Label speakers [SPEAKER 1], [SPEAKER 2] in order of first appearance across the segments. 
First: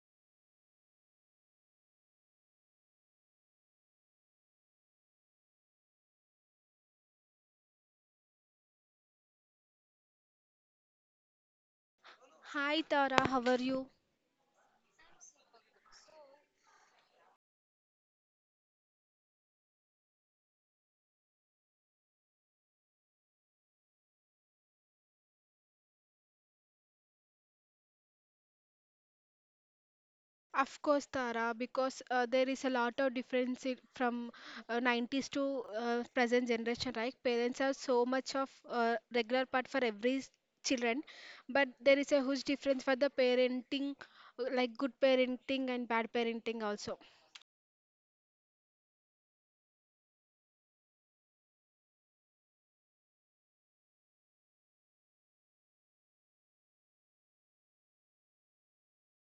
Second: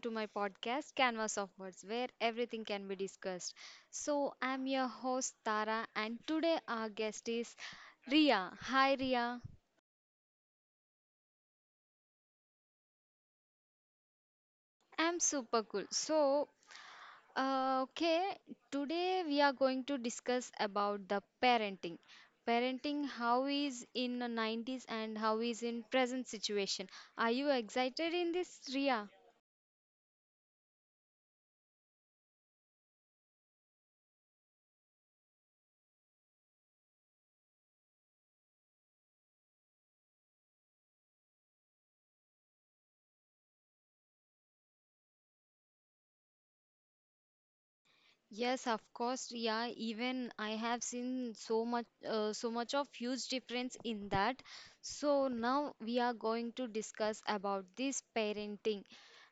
[SPEAKER 1] to my podcast, Canvas of Words, where everything can be discussed. I'm your host, Tara, and today our guest is Ria. Hi, Ria.
[SPEAKER 2] Hi Tara, how are you?
[SPEAKER 1] I'm super cool. Uh, okay, Today we are going to discuss about the parenting. Parenting, how is in the 90s and how is in present situation. Are you excited in this, Ria?
[SPEAKER 2] Of course, Tara, because there is a lot of difference in, from 90s to present generation, right? Parents are so much of regular part for every children, but there is a huge difference for the parenting, like good parenting and bad parenting also.
[SPEAKER 1] Yes, of course, yeah. Even I have seen so much of huge difference in that. So now we are going to discuss about this parenting,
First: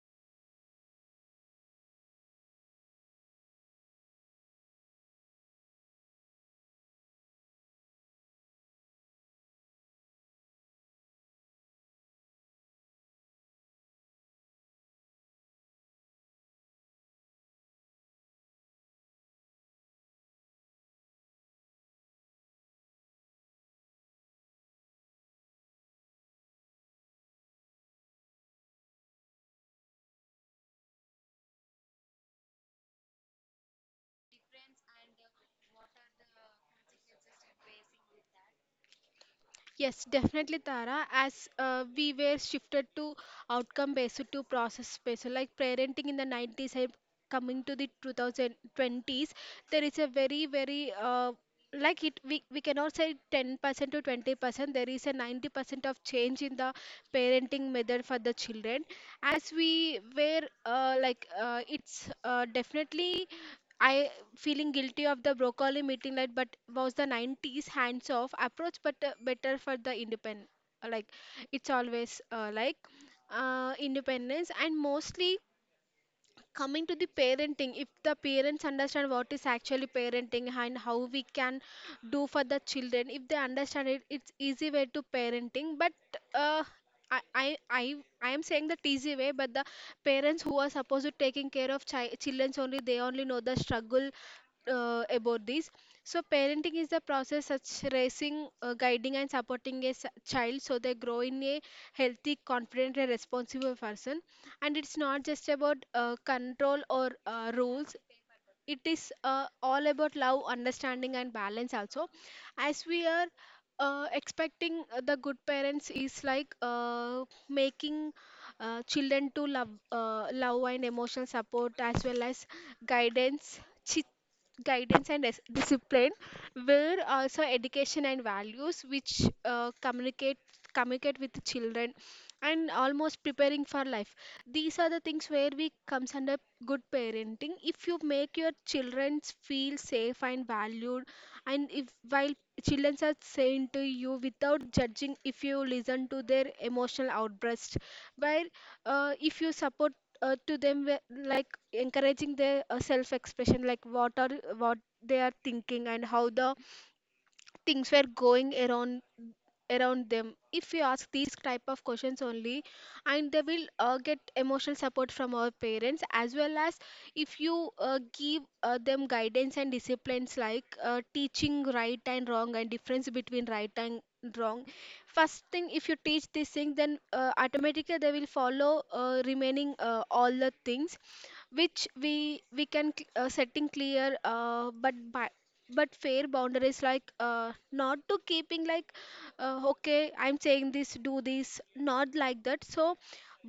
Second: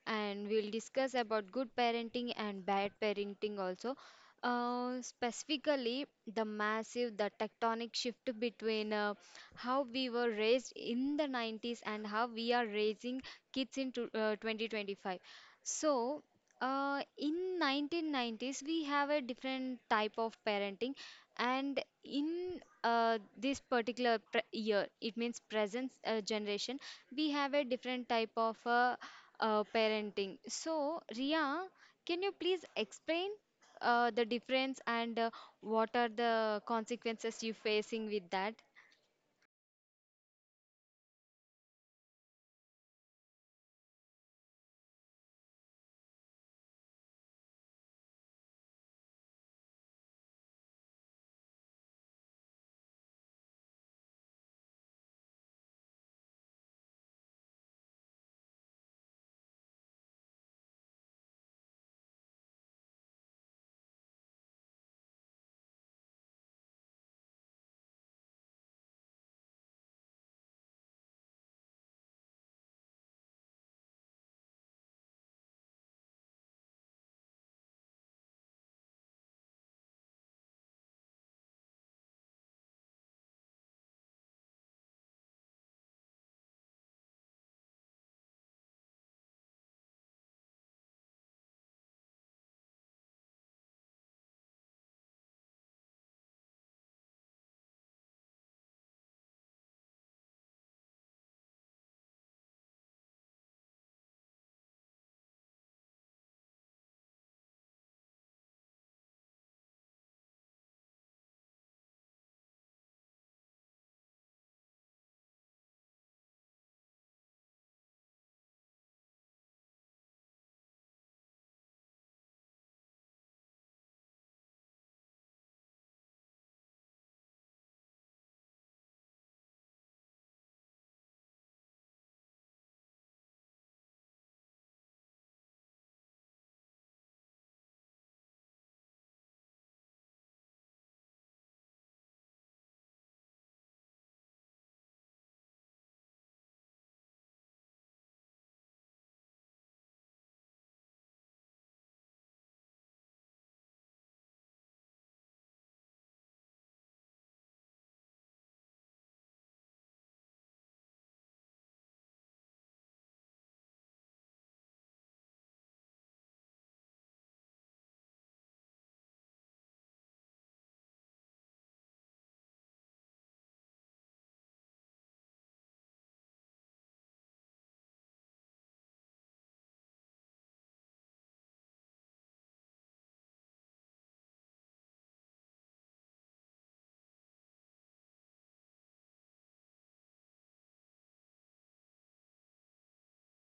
[SPEAKER 1] and we'll discuss about good parenting and bad parenting also. Specifically, the tectonic shift between how we were raised in the 90s and how we are raising kids in to, 2025. So, in 1990s, we have a different type of parenting, and in this particular pre year, it means present generation, we have a different type of parenting. So, Ria, can you please explain the difference and what are the consequences you facing with that?
[SPEAKER 2] Yes, definitely, Tara. As we were shifted to outcome based to process based, like parenting in the 90s and coming to the 2020s, there is a very, very like it, we cannot say 10% to 20%. There is a 90% of change in the parenting method for the children as we were it's definitely I feeling guilty of the broccoli meeting like but was the 90s hands off approach but better for the independent, like it's always like independence. And mostly coming to the parenting, if the parents understand what is actually parenting and how we can do for the children, if they understand it, it's easy way to parenting. But uh, I, I i I am saying that easy way, but the parents who are supposed to taking care of children, only they only know the struggle about this. So parenting is the process such raising guiding and supporting a child so they grow in a healthy, confident and responsible person. And it's not just about control or rules. It is all about love, understanding and balance also. As we are expecting the good parents is like making children to love, love and emotional support, as well as guidance guidance and discipline, where also education and values which communicate with the children, and almost preparing for life. These are the things where we comes under good parenting. If you make your children feel safe and valued, and if while children are saying to you without judging, if you listen to their emotional outburst, while if you support to them, like encouraging their self expression, like what they are thinking and how the things were going around them, if we ask these type of questions only, and they will get emotional support from our parents. As well as if you give them guidance and disciplines, like teaching right and wrong and difference between right and wrong. First thing, if you teach this thing, then automatically they will follow remaining all the things, which we can setting clear but fair boundaries, like not to keeping like okay, I'm saying this, do this, not like that. So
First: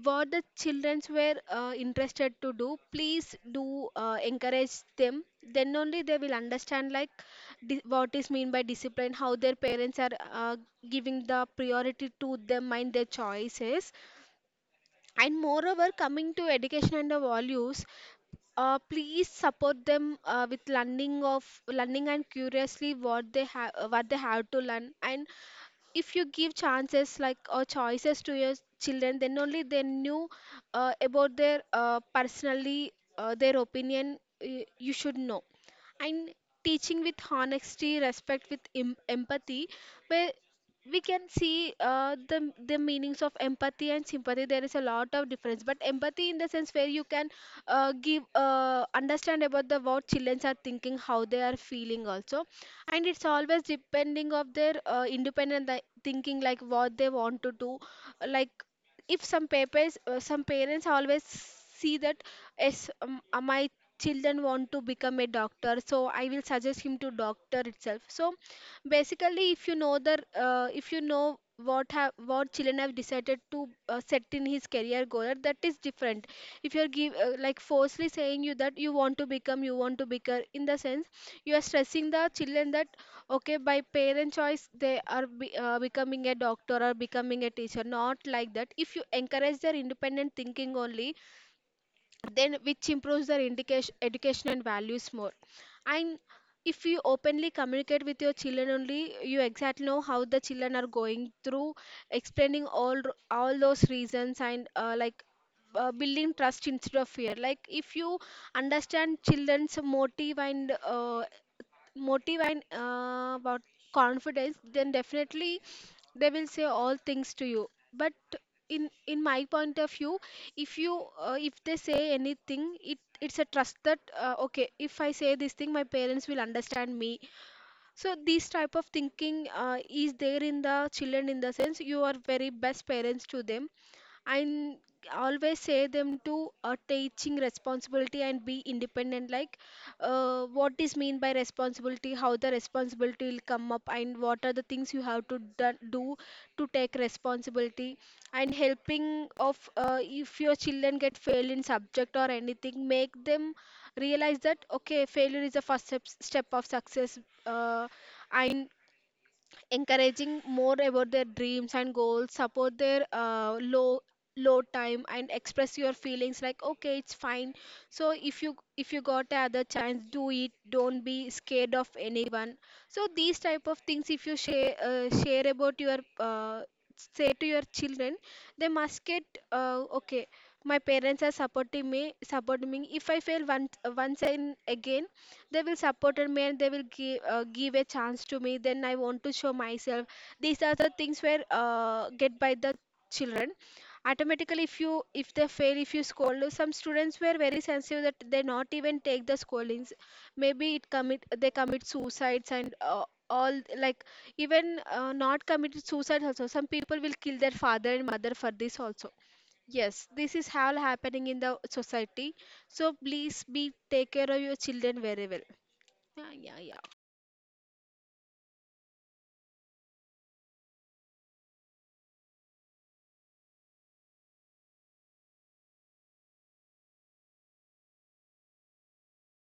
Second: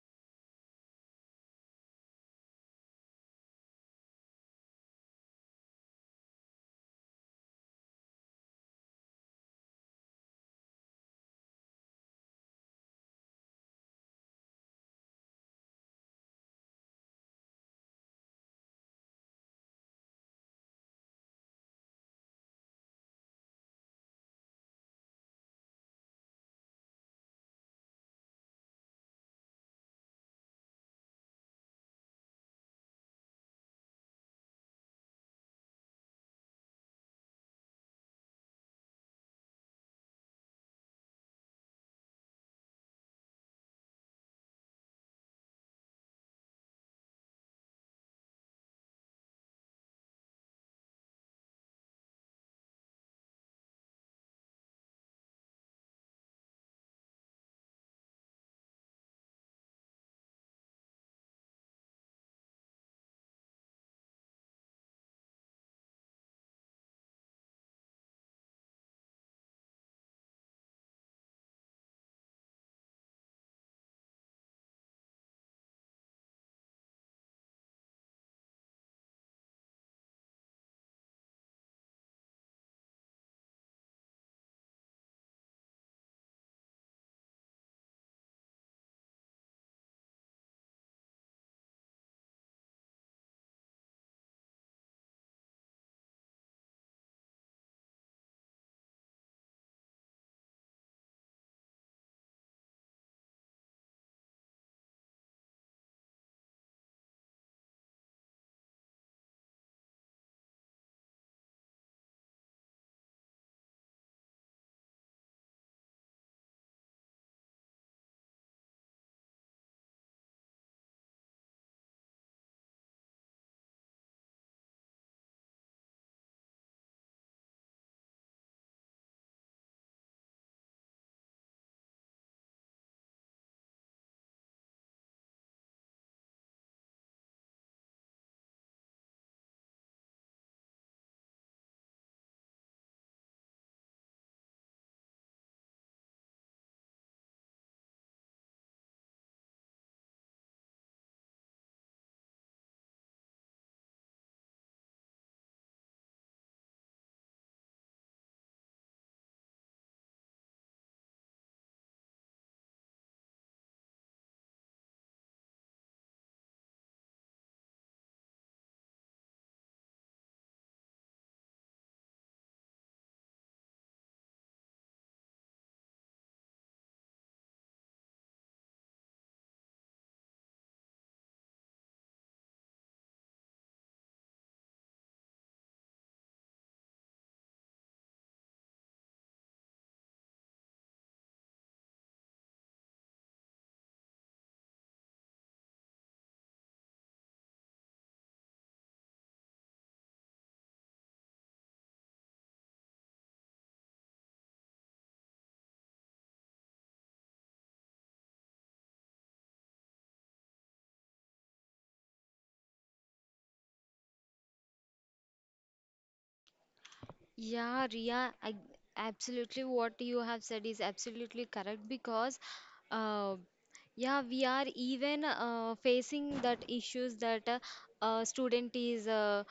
[SPEAKER 2] what the childrens were interested to do, please do encourage them. Then only they will understand like what is mean by discipline, how their parents are giving the priority to them and their choices. And moreover coming to education and the values, please support them with learning and curiously what they have to learn. And if you give chances like or choices to your children, then only they knew about their personally their opinion, you should know. And teaching with honesty, respect with empathy, where we can see the meanings of empathy and sympathy. There is a lot of difference, but empathy in the sense where you can give understand about the what children are thinking, how they are feeling also. And it's always depending of their independent thinking, like what they want to do. Like if some parents always see that, yes, my children want to become a doctor, so I will suggest him to doctor itself. So basically if you know the, if you know what have what children have decided to set in his career goal, that is different. If you're give like forcefully saying you that you want to become, you want to become, in the sense you are stressing the children that okay, by parent choice they are becoming a doctor or becoming a teacher. Not like that. If you encourage their independent thinking only, then which improves their indication, education and values more. And if you openly communicate with your children only, you exactly know how the children are going through, explaining all those reasons and like building trust instead of fear. Like if you understand children's motive and, about confidence, then definitely they will say all things to you. But in my point of view, if you if they say anything, it it's a trust that okay, if I say this thing my parents will understand me. So this type of thinking is there in the children, in the sense you are very best parents to them. And always say them to teaching responsibility and be independent, like what is mean by responsibility, how the responsibility will come up and what are the things you have to do to take responsibility. And helping of if your children get failed in subject or anything, make them realize that okay, failure is the first step of success. uh, and encouraging more about their dreams and goals, support their low time and express your feelings, like okay, it's fine. So if you got another chance, do it, don't be scared of anyone. So these type of things, if you share about your say to your children, they must get, okay, my parents are supporting me, if I fail once and again, they will supported me and they will give a chance to me, then I want to show myself. These are the things where get by the children automatically. If you, if they fail, if you scold, some students were very sensitive that they not even take the scoldings, maybe it commit they commit suicides. And all like, even not committed suicide also, some people will kill their father and mother for this also. Yes, this is all happening in the society. So please be, take care of your children very well. Yeah, yeah, yeah.
[SPEAKER 1] Yeah, Ria, I, absolutely what you have said is absolutely correct because, uh, yeah, we are even facing that issues that student is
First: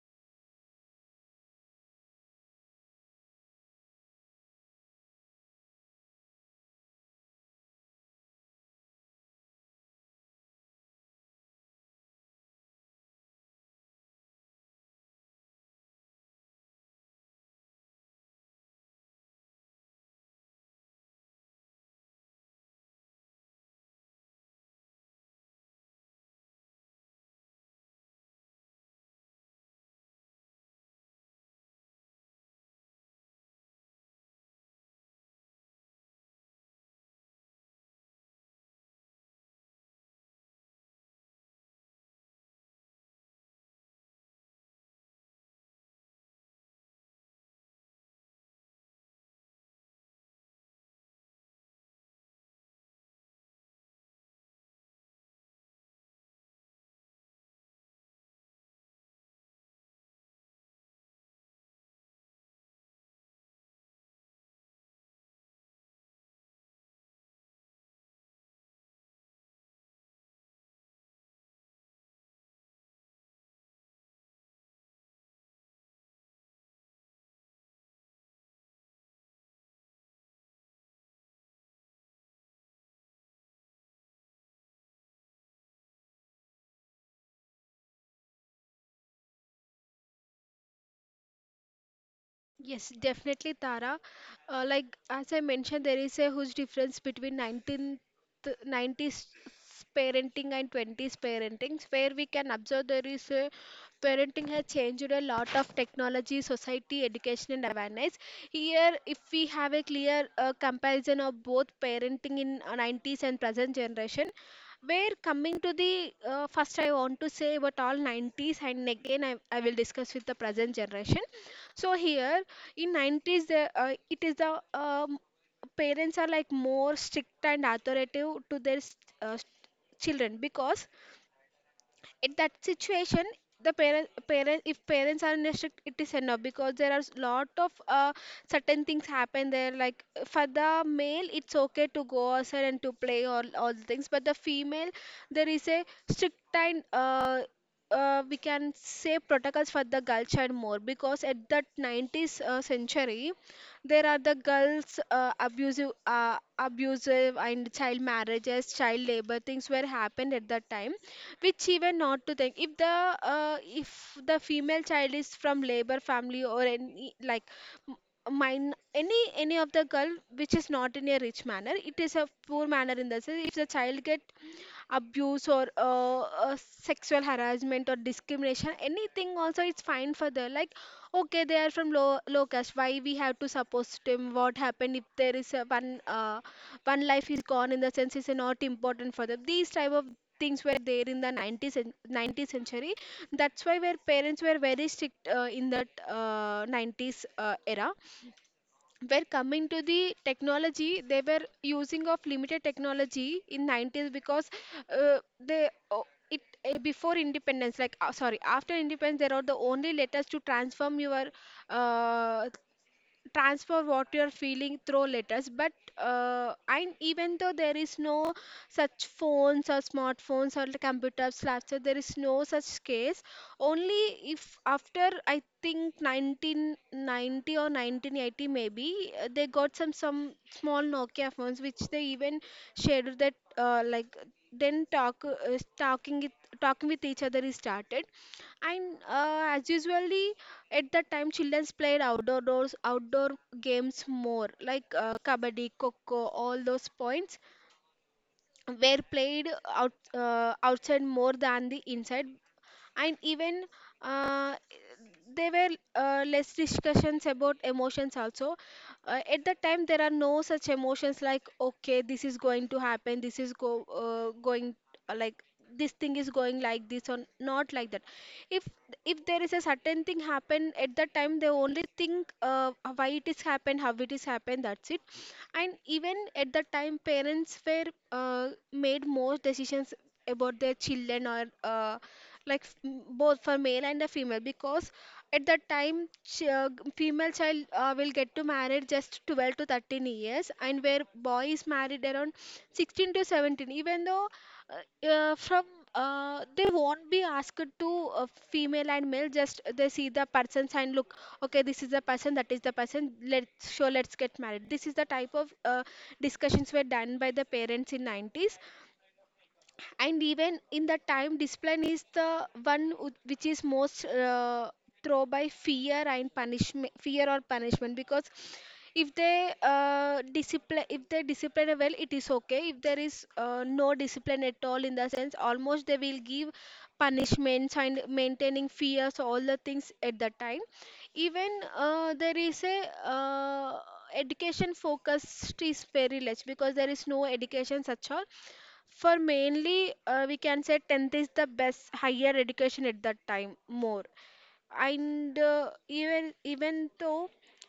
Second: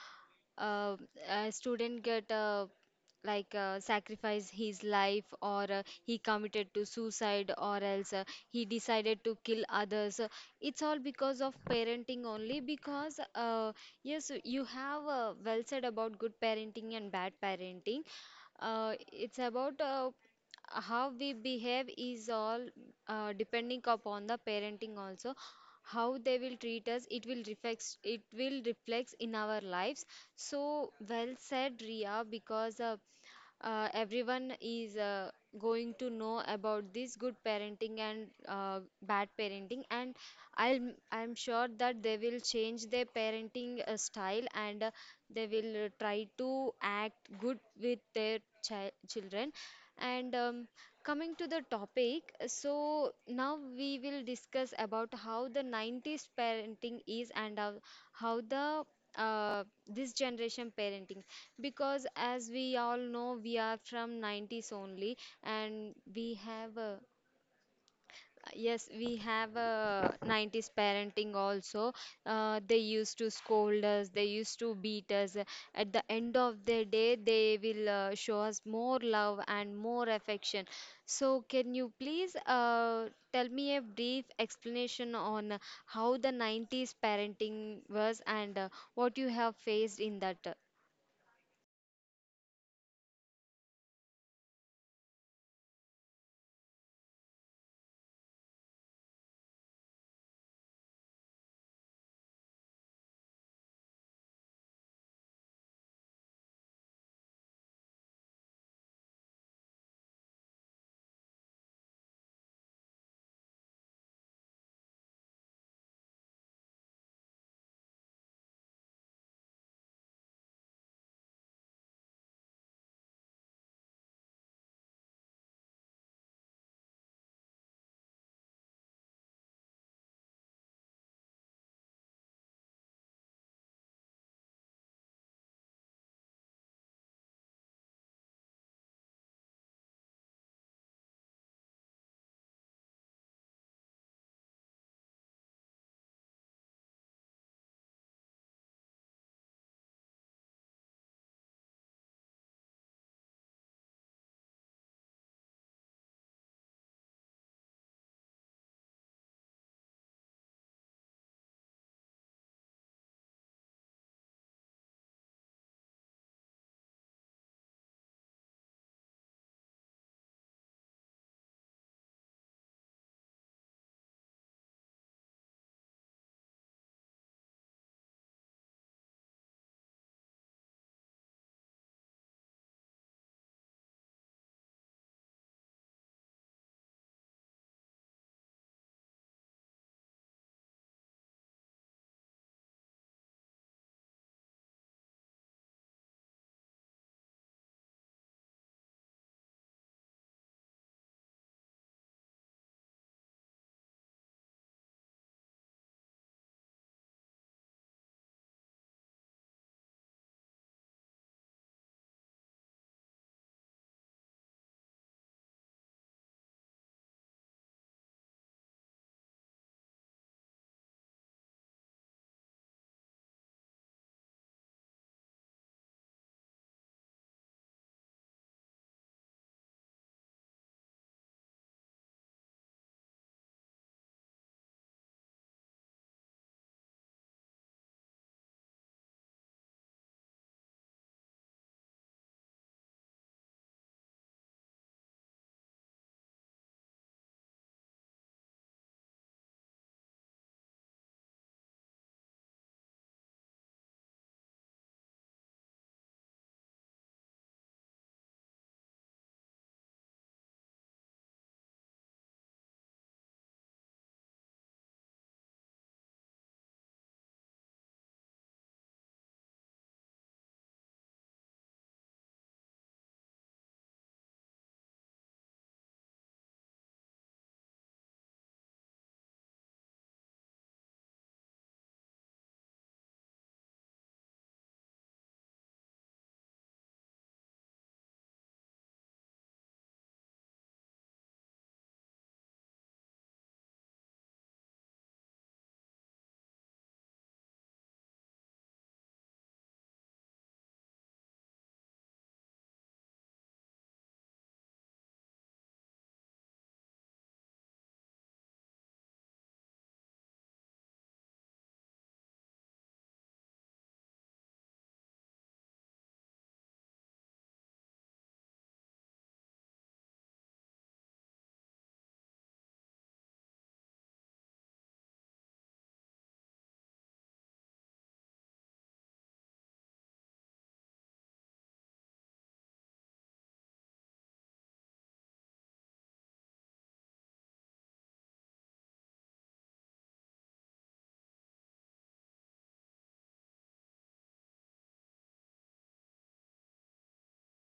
[SPEAKER 1] uh, a student get sacrifice his life or he committed to suicide or else he decided to kill others. It's all because of parenting only because. Yes, you have well said about good parenting and bad parenting. It's about how we behave is all depending upon the parenting also. How they will treat us, it will reflects in our lives. So well said, Ria, because everyone is going to know about this good parenting and bad parenting, and i'll I'm sure that they will change their parenting style and they will try to act good with their children. And Coming to the topic, so now we will discuss about how the 90s parenting is and how the this generation parenting, because as we all know we are from 90s only, and we have a. Yes, we have a 90s parenting also. They used to scold us, they used to beat us. At the end of the day they will show us more love and more affection. So can you please tell me a brief explanation on how the 90s parenting was and what you have faced in that.
[SPEAKER 2] Yes, definitely, Tara. Like as I mentioned, there is a huge difference between 90s parenting and 20s parenting, where we can observe there is a parenting has changed a lot of technology, society, education, and awareness. Here, if we have a clear comparison of both parenting in 90s and present generation, where coming to the first, I want to say about all 90s, and again, I will discuss with the present generation. So here in 90s, it is the parents are like more strict and authoritative to their uh, s- children. Because in that situation, the parent if parents are in restrict it is enough, because there are lot of certain things happen there, like for the male it's okay to go outside and to play all the things, but the female there is a strict and we can say protocols for the girl child more. Because at that 90s century, there are the girls abusive and child marriages, child labor things were happened at that time, which even not to think, if the female child is from labor family or any like m- mine, any of the girl which is not in a rich manner, it is a poor manner, in the sense if the child get abuse or sexual harassment or discrimination anything also, it's fine for them, like okay, they are from low caste, why we have to suppose them? What happened if there is a one one life is gone, in the sense is not important for them. These type of things were there in the 90th century. That's why where parents were very strict in that 90s era. Were coming to the technology, they were using of limited technology in 90s, because they oh, it before independence, like sorry, after independence, there are the only letters to transform your uh, transfer what you're feeling through letters. But and even though there is no such phones or smartphones or the computers laptop, there is no such case only. If after I think 1990 or 1980, maybe they got some small nokia phones, which they even shared that like, then talk talking with each other is started. And as usually at that time, childrens played outdoor games more, like kabaddi, coco, all those points were played outside more than the inside. And even uh, there were less discussions about emotions also. At that time there are no such emotions like, okay, this is going to happen, this is go going uh, like this thing is going like this or not like that. if if there is a certain thing happen, at that time they only think why it is happened, how it is happened, that's it. And even at the time parents were made more decisions about their children, or both for male and the female. Because at that time female child will get to marry just 12 to 13 years, and where boy is married around 16 to 17. Even though from they won't be asked to, female and male, just they see the persons and look, okay this is the person, that is the person, let's sure, let's get married. This is the type of discussions were done by the parents in 90s. And even in the time discipline is the one which is most throw by fear and punishment, fear or punishment. Because if they discipline well it is okay. If there is no discipline at all in the sense, almost they will give punishments and maintaining fears, all the things at the time. Even there is a education focused is very less, because there is no education such all for mainly, we can say 10th is the best higher education at that time more. And even though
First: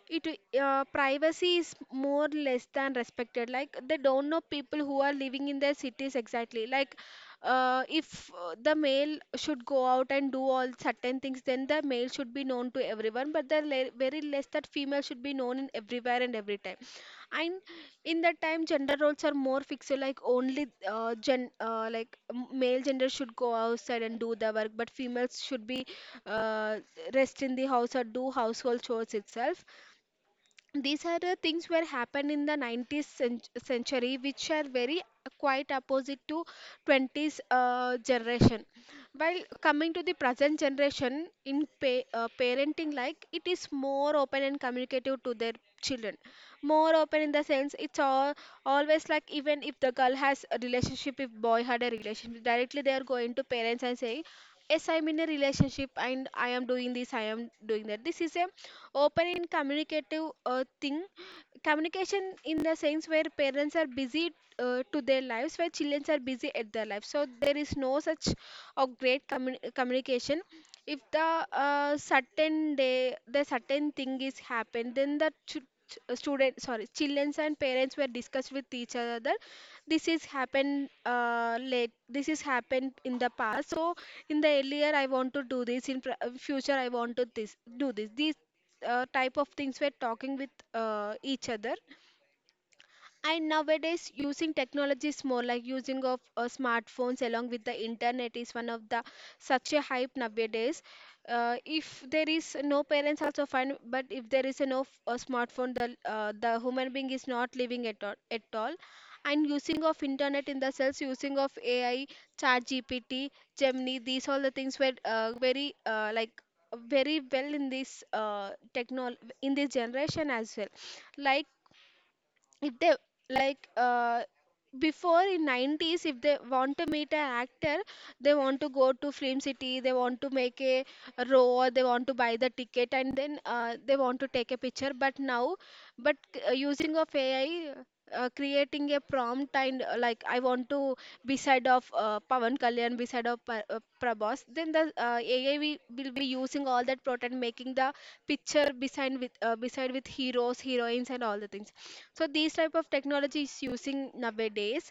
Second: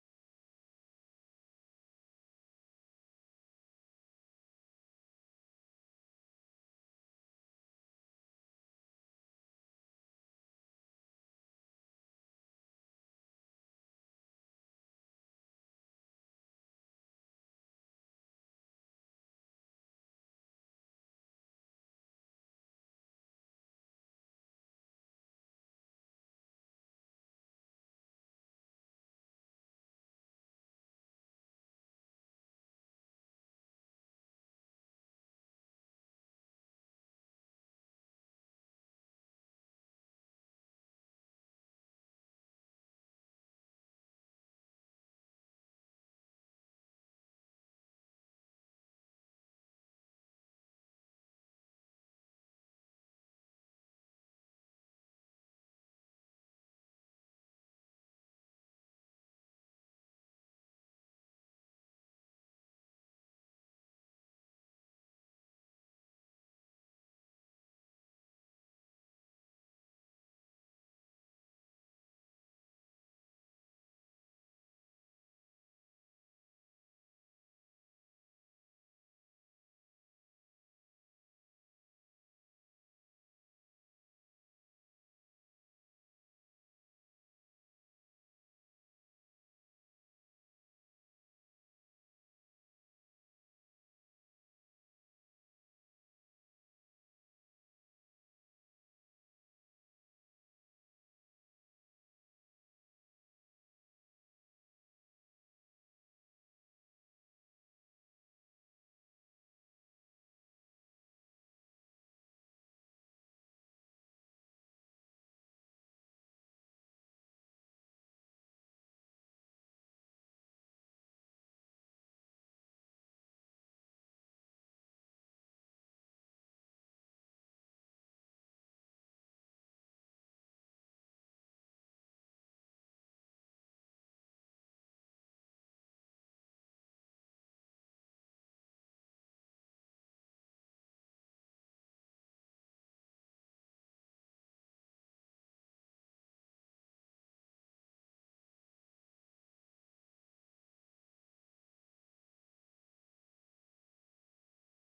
[SPEAKER 2] it, privacy is more less than respected. Like they don't know people who are living in their cities exactly. Like if the male should go out and do all certain things, then the male should be known to everyone. But very less that female should be known in everywhere and every time. And in that time gender roles are more fixed, like only male gender should go outside and do the work, but females should be, uh, rest in the house or do household chores itself. These are the things were happened in the 19th century, which are very quite opposite to 20s generation. While coming to the present generation, in parenting, like it is more open and communicative to their children. More open in the sense it's all always like, even if the girl has a relationship, if boy had a relationship, directly they are going to parents and saying, yes I'm in a relationship and I am doing this, I am doing that. This is a open in communicative thing. Communication in the sense where parents are busy to their lives, where children are busy at their lives, so there is no such of great communication. If the certain day the certain thing is happened, then the ch- ch- student sorry children and parents were discussed with each other, this is happened late, this is happened in the past. So in the earlier I want to do this, in future I want to this do this, these type of things we're talking with each other. And nowadays, using technology is more like, using of smartphones along with the internet is one of the such a hype nowadays. If there is no parents also fine, but if there is a no f- a smartphone, the human being is not living at all, at all. And using of internet in the cells, using of AI, ChatGPT, Gemini, these all the things were very well in this technol in this generation as well. Like if they like Before in 90s, if they want to meet an actor, they want to go to film city, they want to make a row, or they want to buy the ticket and then they want to take a picture. But now, but using of AI, creating a prompt and like I want to beside of Pavan Kalyan, beside of Prabhas, then the AI we will be using all that prompt and making the picture beside with heroes, heroines, and all the things. So these type of technology is using nowadays.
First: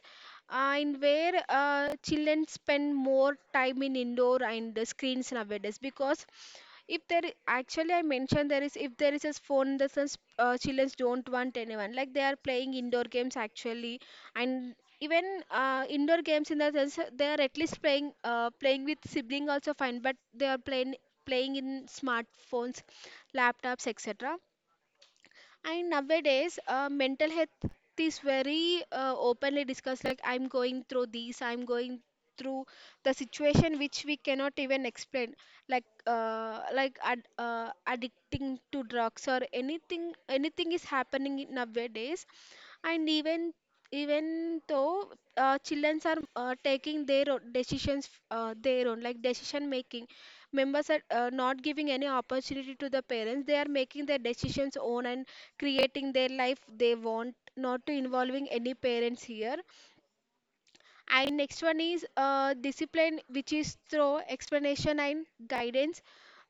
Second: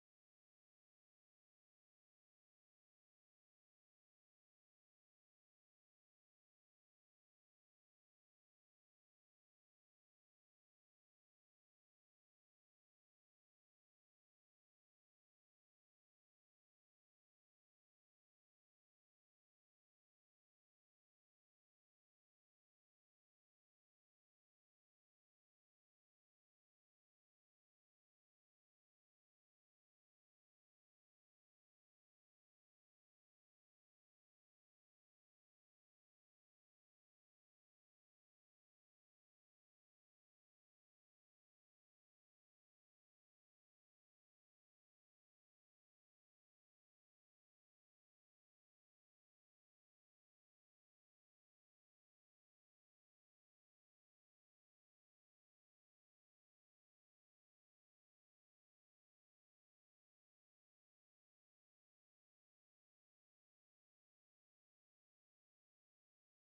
[SPEAKER 2] In where children spend more time in indoor and the screens nowadays. Because if there actually I mentioned, there is, if there is a phone the sense, children don't want anyone, like they are playing indoor games actually. And even indoor games in the sense they are at least playing with sibling also fine, but they are playing in smartphones, laptops, etc. And nowadays, mental health is very openly discussed. Like, I'm going through this, I'm going through the situation which we cannot even explain. Like, addicting to drugs or anything. Anything is happening in nowadays. And even though children are taking their own decisions, their own like decision making members are not giving any opportunity to the parents, they are making their decisions own and creating their life. They want not to involving any parents here. And next one is discipline, which is through explanation and guidance,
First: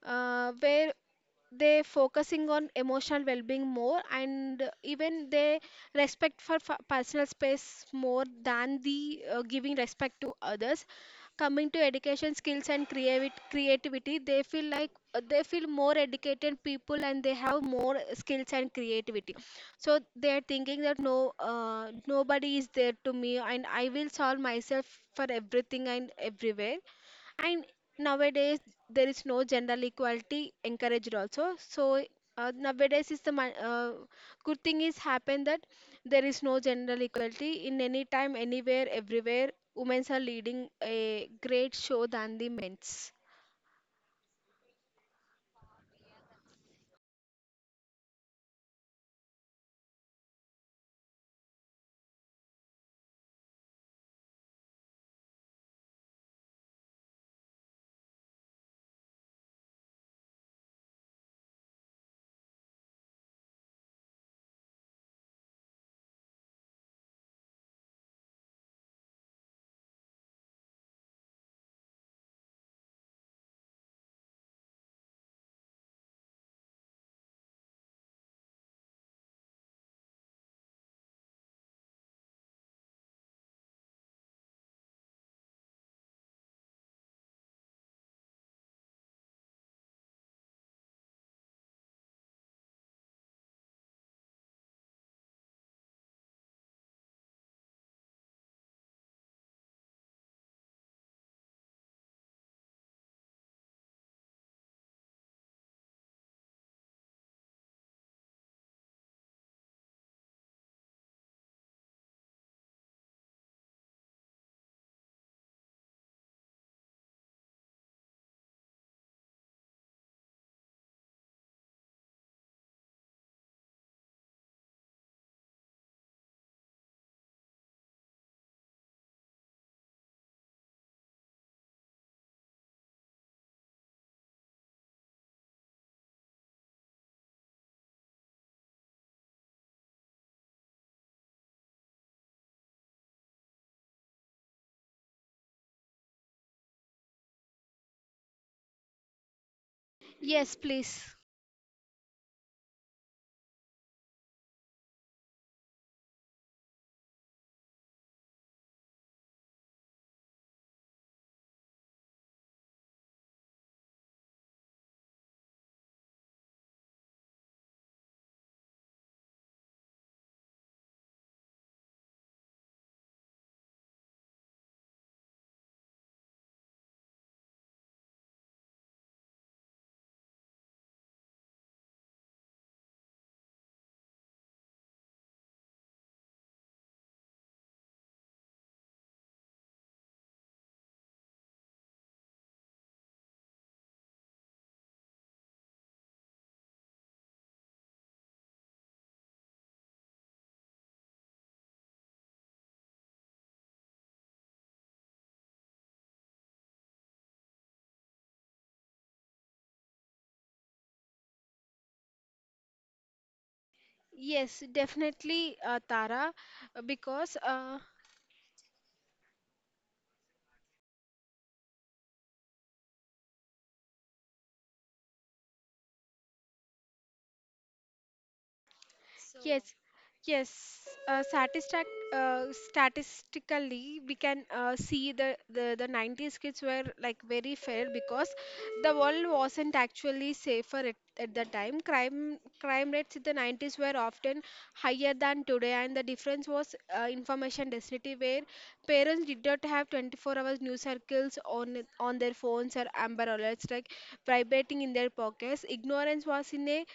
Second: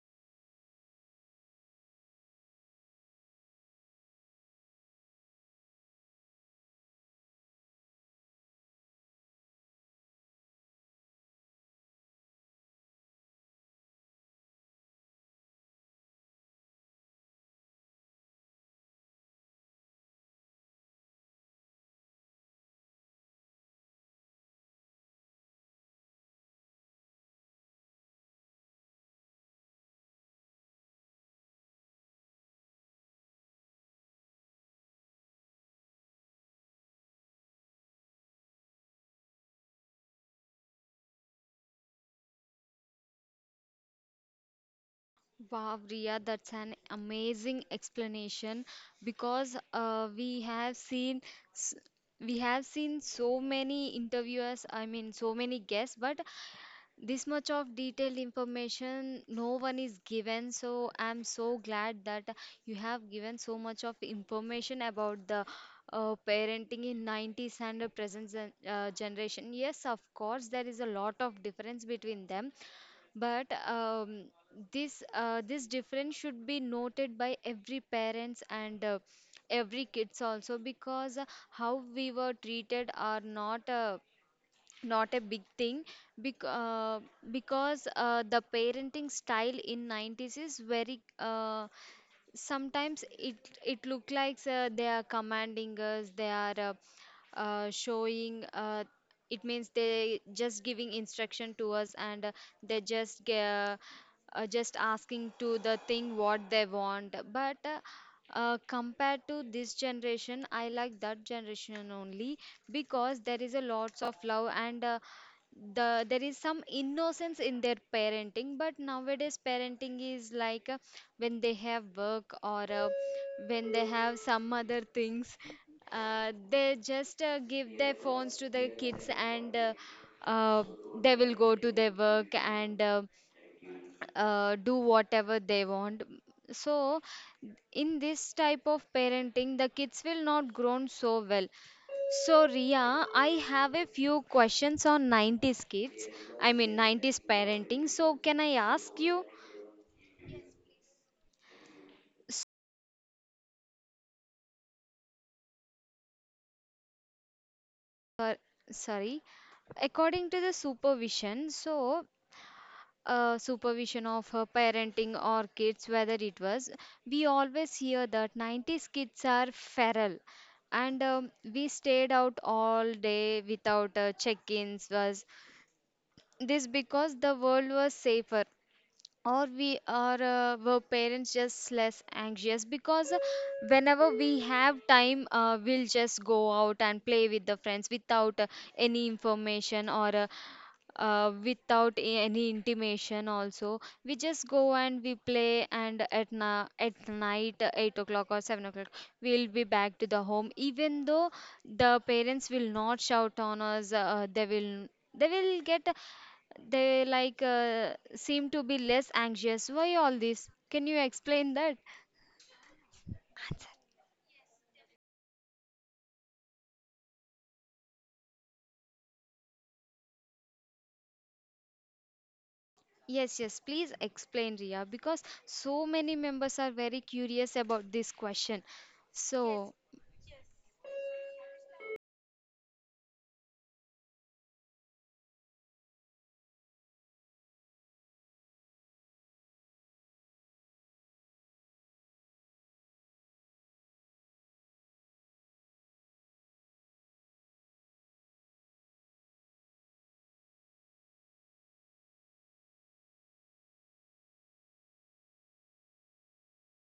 [SPEAKER 2] where they focusing on emotional well-being more. And even they respect for personal space more than the giving respect to others. Coming to education, skills and creativity, they feel like they feel more educated people and they have more skills and creativity. So they are thinking that, no nobody is there to me and I will solve myself for everything and everywhere. And nowadays, there is no gender equality encouraged also. So nowadays is the good thing is happened that there is no gender equality in any time, anywhere, everywhere. Women are leading a great show than the men's.
[SPEAKER 1] Wow, Riya, that's an amazing explanation because we have seen s- we have seen so many interviewers, I mean so many guests, but this much of detailed information no one is given. So I'm so glad that you have given so much of information about the parenting in 90s and the present generation. Yes, of course, there is a lot of difference between them, but this this difference should be noted by every parents and every kids also, because how we were treated are not a not a big thing, bec- uh, because the parenting style in 90s is very sometimes it look like they are commanding us, they are showing it means they just giving instruction to us, and they just just asking to the thing what they want. But compared to this generation, I like that generation only, because there is a lots of love and there is some innocence in their parenting. But nowadays parenting is like when they have work, or when they have some other things, they just give their phones to the kids, and uh, they will go to their work, and do whatever they want. So in this type of parenting, the kids will not grow so well. So, Ria, I have a few questions on 90s kids, I mean 90s parenting. So, can I ask you?
[SPEAKER 2] Yes, please.
[SPEAKER 1] Sor- Sorry. According to the supervision, so supervision of parenting or kids, whether we always hear that 90s kids are feral, and we stayed out all day without check-ins. Was this because the world was safer, or we are were parents just less anxious? Because whenever we have time we'll just go out and play with the friends without any information or without any intimation also. We just go and we play, and at at night 8 o'clock or 7 o'clock we'll be back to the home. Even though the parents will not shout on us, they will get they like seem to be less anxious. Why all this? Can you explain that?
[SPEAKER 2] Yes, definitely, Tara, because
[SPEAKER 1] Yes, yes, please explain, Ria, because so many members are very curious about this question.
[SPEAKER 2] yes,
[SPEAKER 1] So
[SPEAKER 2] yes. Uh, statistic, Statistically, we can see the 90s kids were like very fair, because the world wasn't actually safer at the time. Crime rates in the 90s were often higher than today, and the difference was information density, where parents did not have 24 hours news circles on their phones, or amber alerts like vibrating in their pockets. Ignorance was in a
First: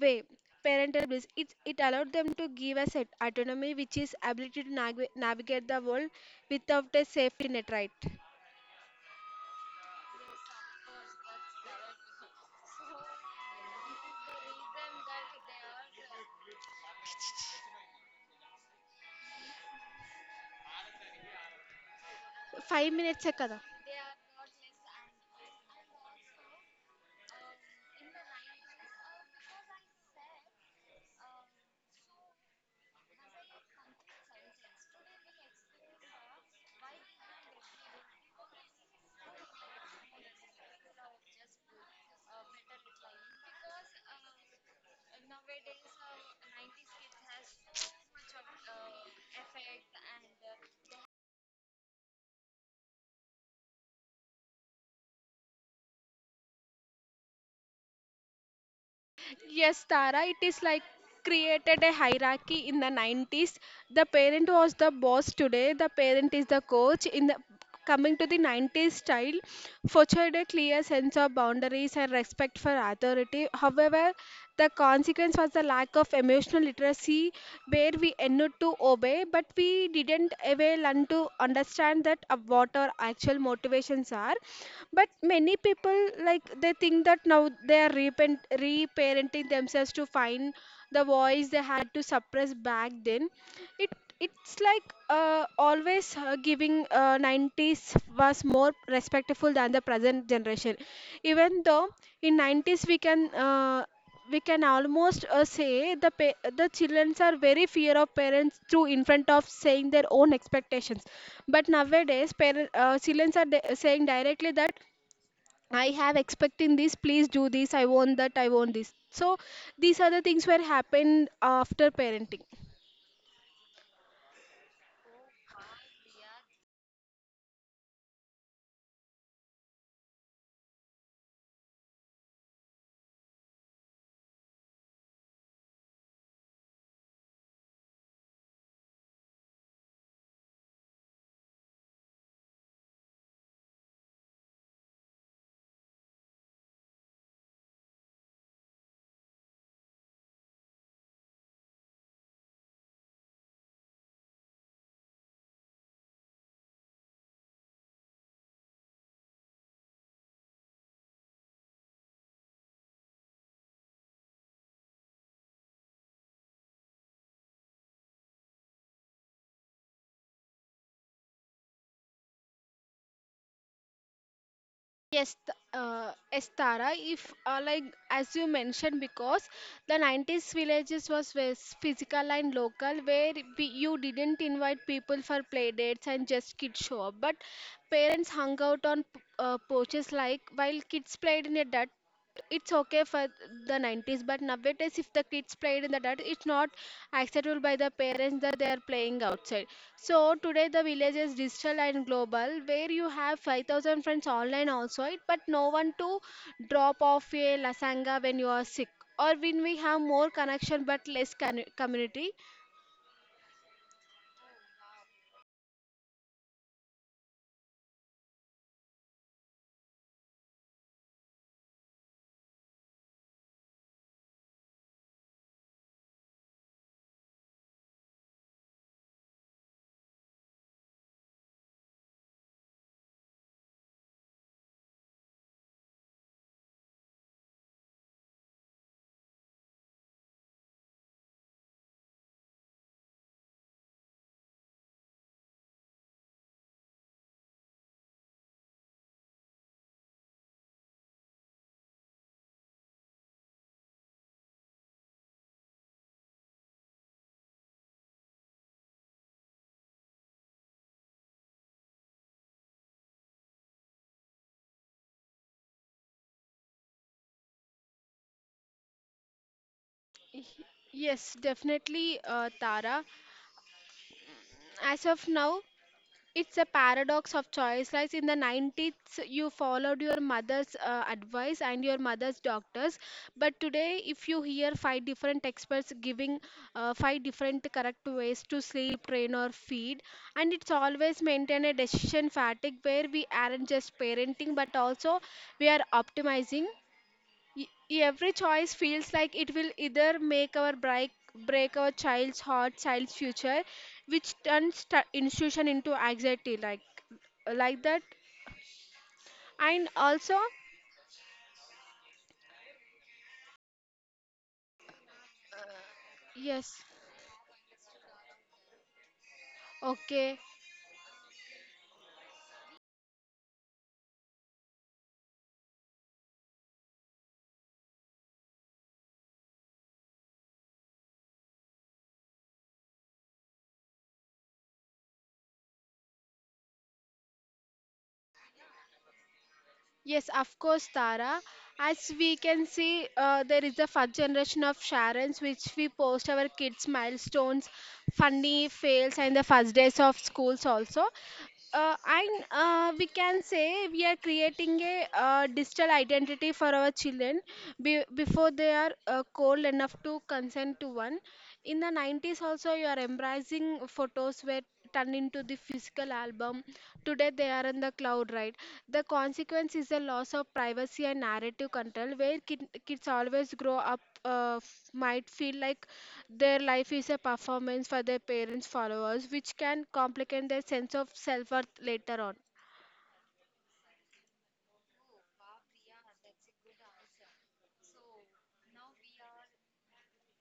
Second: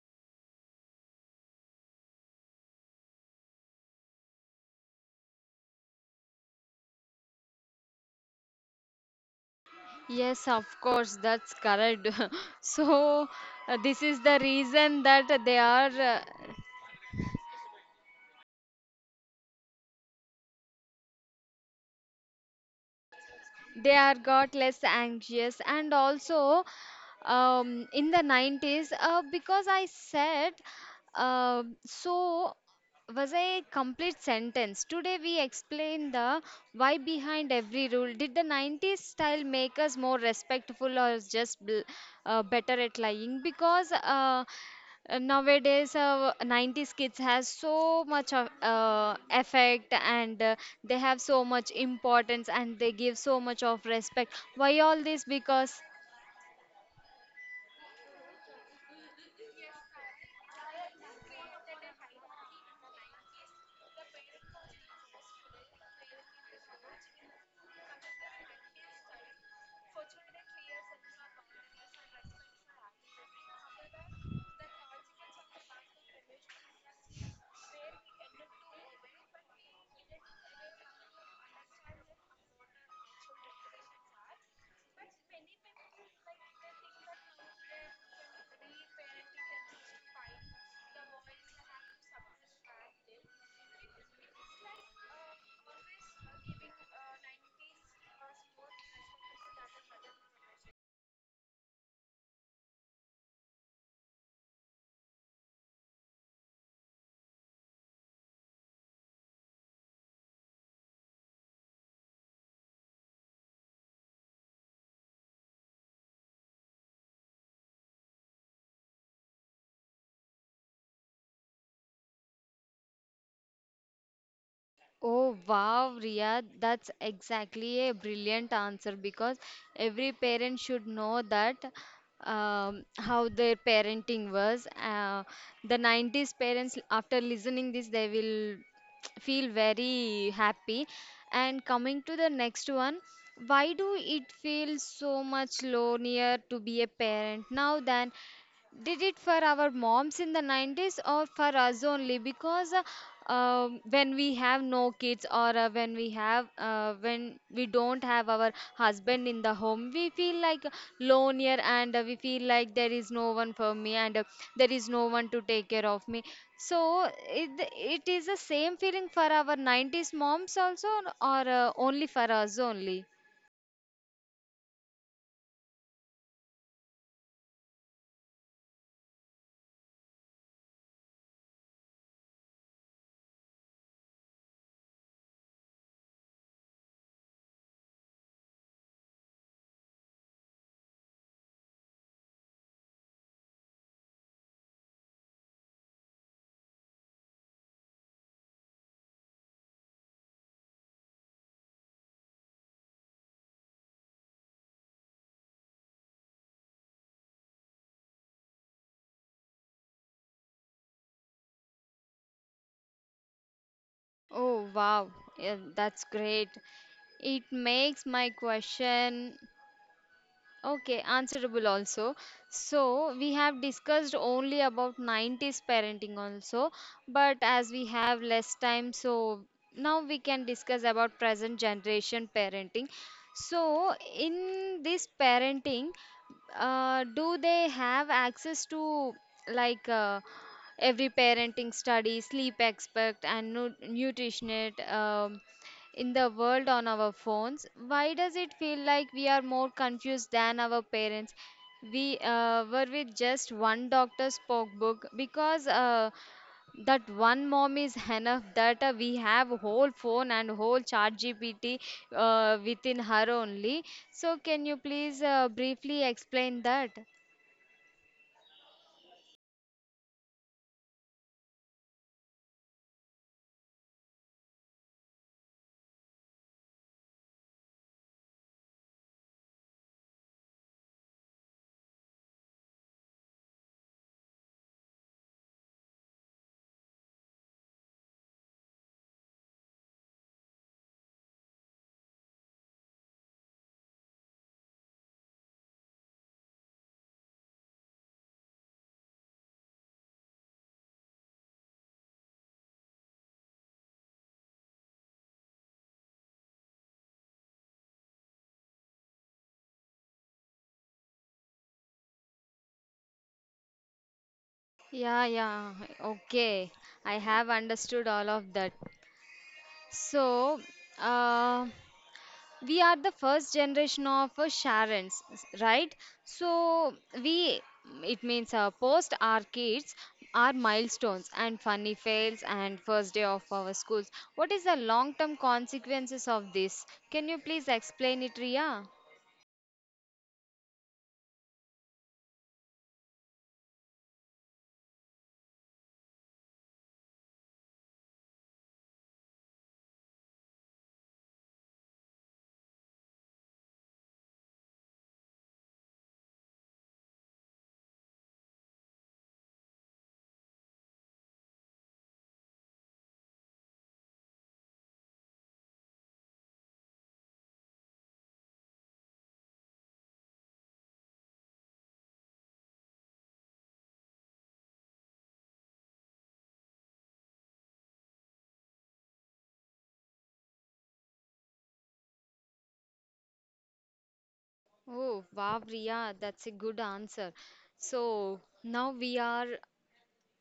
[SPEAKER 2] way parental bliss. It allowed them to give us autonomy, which is ability to navigate the world without a safety net, right?
[SPEAKER 1] yes, of course, that's correct. So this is the reason that uh,
[SPEAKER 2] five మినిట్సే కదా.
[SPEAKER 1] they are got less anxious. And also in the 90s, because I said, so was a complete sentence. Today we explain the why behind every rule. Did the 90s style make us more respectful, or just better at lying? Because Nowadays 90s kids has so much of effect and they have so much importance, and they give so much of respect. Why all this? Because
[SPEAKER 2] Yes, Tara, it is like created a hierarchy in the 90s. The parent was the boss, today the parent is the coach. In the coming to the 90s style, fostered a clear sense of boundaries and respect for authority. However, the consequence was the lack of emotional literacy, where we ended to obey, but we didn't ever learn to understand that what our actual motivations are. But many people like, they think that now they are reparenting themselves to find the voice they had to suppress back then. it it's like always giving 90s was more respectful than the present generation. Even though in 90s we can almost say the the children are very fear of parents through in front of saying their own expectations. But nowadays children are saying directly that, I have expecting this, please do this, I want that, I want this. So these are the things were happened after parenting.
[SPEAKER 1] oh wow, Ria! That's exactly a brilliant answer, because every parent should know that how their parenting was. The 90s parents, after listening this, they will feel very happy. And coming to the next one, why do it feel so much lonelier to be a parent now than did it for our moms in the 90s, or for us only? Because when we have no kids, or when we don't have our husband in the home, we feel like lonelier, and we feel like there is no one for me, and there is no one to take care of me. So it is the same feeling for our 90s moms also, or only for us only?
[SPEAKER 2] Yes, Tara. If like As you mentioned, because the 90s villages was physical and local, where you didn't invite people for play dates and just kids show up, but parents hung out on porches, like while kids played in a dirt. It's okay for the 90s, but nowadays if the kids played in the dirt it's not acceptable by the parents, that they are playing outside. So today the village is digital and global, where you have 5,000 friends online also, it, but no one to drop off a lasanga when you are sick, or when we have more connection but less community.
[SPEAKER 1] Oh wow, yeah, that's great. It makes my question okay, answerable also. So we have discussed only about 90s parenting also, but as we have less time, so now we can discuss about present generation parenting. So in this parenting, do they have access to like uh, every parenting study, sleep expert, and nu nutritionist in the world on our phones? Why does it feel like we are more confused than our parents we were with just one doctor's book? Because that one mom is enough, that we have whole phone and whole chat gpt within her only. So can you please briefly explain that?
[SPEAKER 2] Yes, definitely, Tara. As of now, it's a paradox of choice. Right, in the 90s, you followed your mother's advice and your mother's doctors. But today, if you hear 5 different experts giving five different correct ways to sleep, train, or feed, and it's always maintain a decision fatigue, where we aren't just parenting but also we are optimizing. Every choice feels like it will either make our break break our child's future, which turns t- institution into anxiety, like that. And also,
[SPEAKER 1] Yeah, yeah, okay,
[SPEAKER 2] yes,
[SPEAKER 1] I have understood all of that.
[SPEAKER 2] okay.
[SPEAKER 1] So, uh, we are the first generation of Sharons, right? So, we it means post our kids our milestones and funny fails and first day of our schools. What is the long term consequences of this? Can you please explain it, Ria?
[SPEAKER 2] Yes, of course, Tara. As we can see, there is the first generation of Sharons, which we post our kids' milestones, funny fails, and the first days of schools also. And We can say we are creating a digital identity for our children before they are cold enough to consent to one. In the 90s also, you are embracing photos were turned into the physical album, today they are in the cloud, right? The consequence is a loss of privacy and narrative control, where kids always grow up, might feel like their life is a performance for their parents followers, which can complicate their sense of self-worth later on.
[SPEAKER 1] Oh, wow, Ria, that's a good answer. So now we are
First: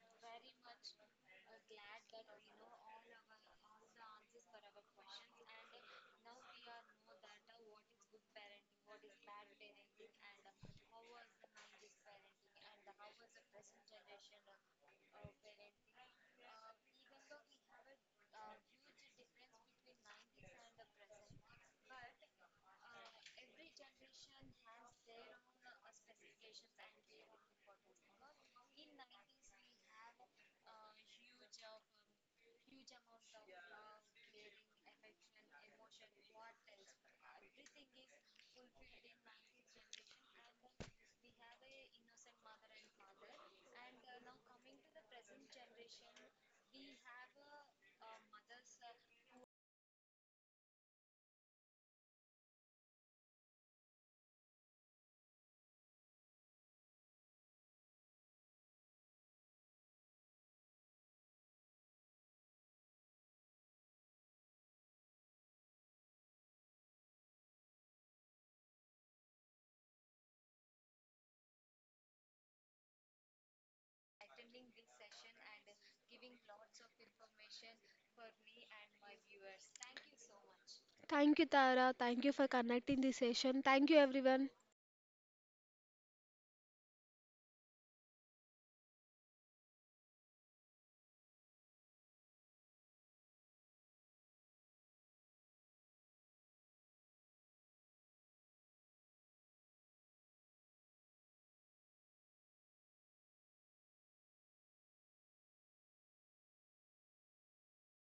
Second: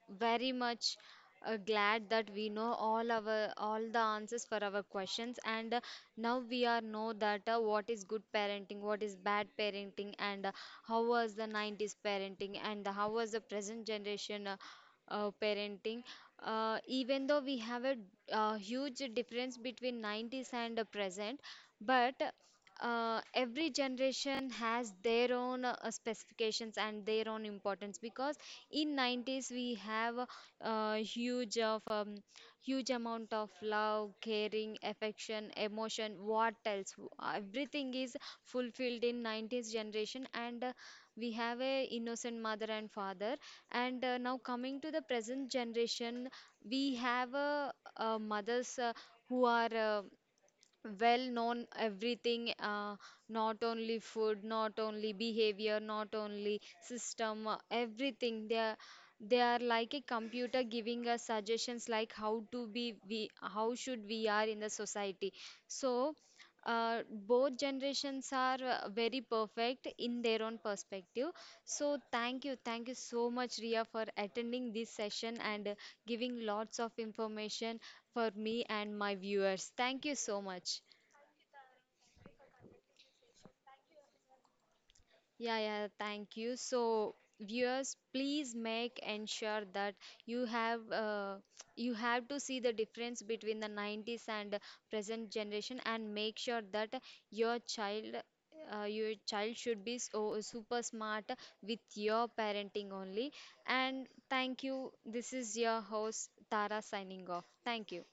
[SPEAKER 1] very much glad that we know all our all the answers for our questions, and now we are know that what is good parenting, what is bad parenting, and how was the 90s parenting, and how was the present generation parenting. Even though we have a huge difference between 90s and present, but every generation has their own specifications and their own importance. Because in 90s we have a huge of huge amount of love, caring, affection, emotion, what else, everything is fulfilled in 90s generation. And we have a innocent mother and father. And now coming to the present generation, we have mothers who are well known everything, not only food, not only behavior, not only system, everything. They are they are like a computer giving us suggestions like how to be we, how should we are in the society. So uh, both generations are very perfect in their own perspective. So thank you, thank you so much, Ria, for attending this session, and giving lots of information for me and my viewers. Thank you so much.
[SPEAKER 2] Thank you, Tara, thank you for connecting this session, thank you everyone.
[SPEAKER 1] Yeah, yeah, thank you. So, viewers, please make ensure that you have uh, you have to see the difference between the 90s and present generation, and make sure that your child your child should be so super smart with your parenting only. And thank you. This is your host Tara signing off. Thank you.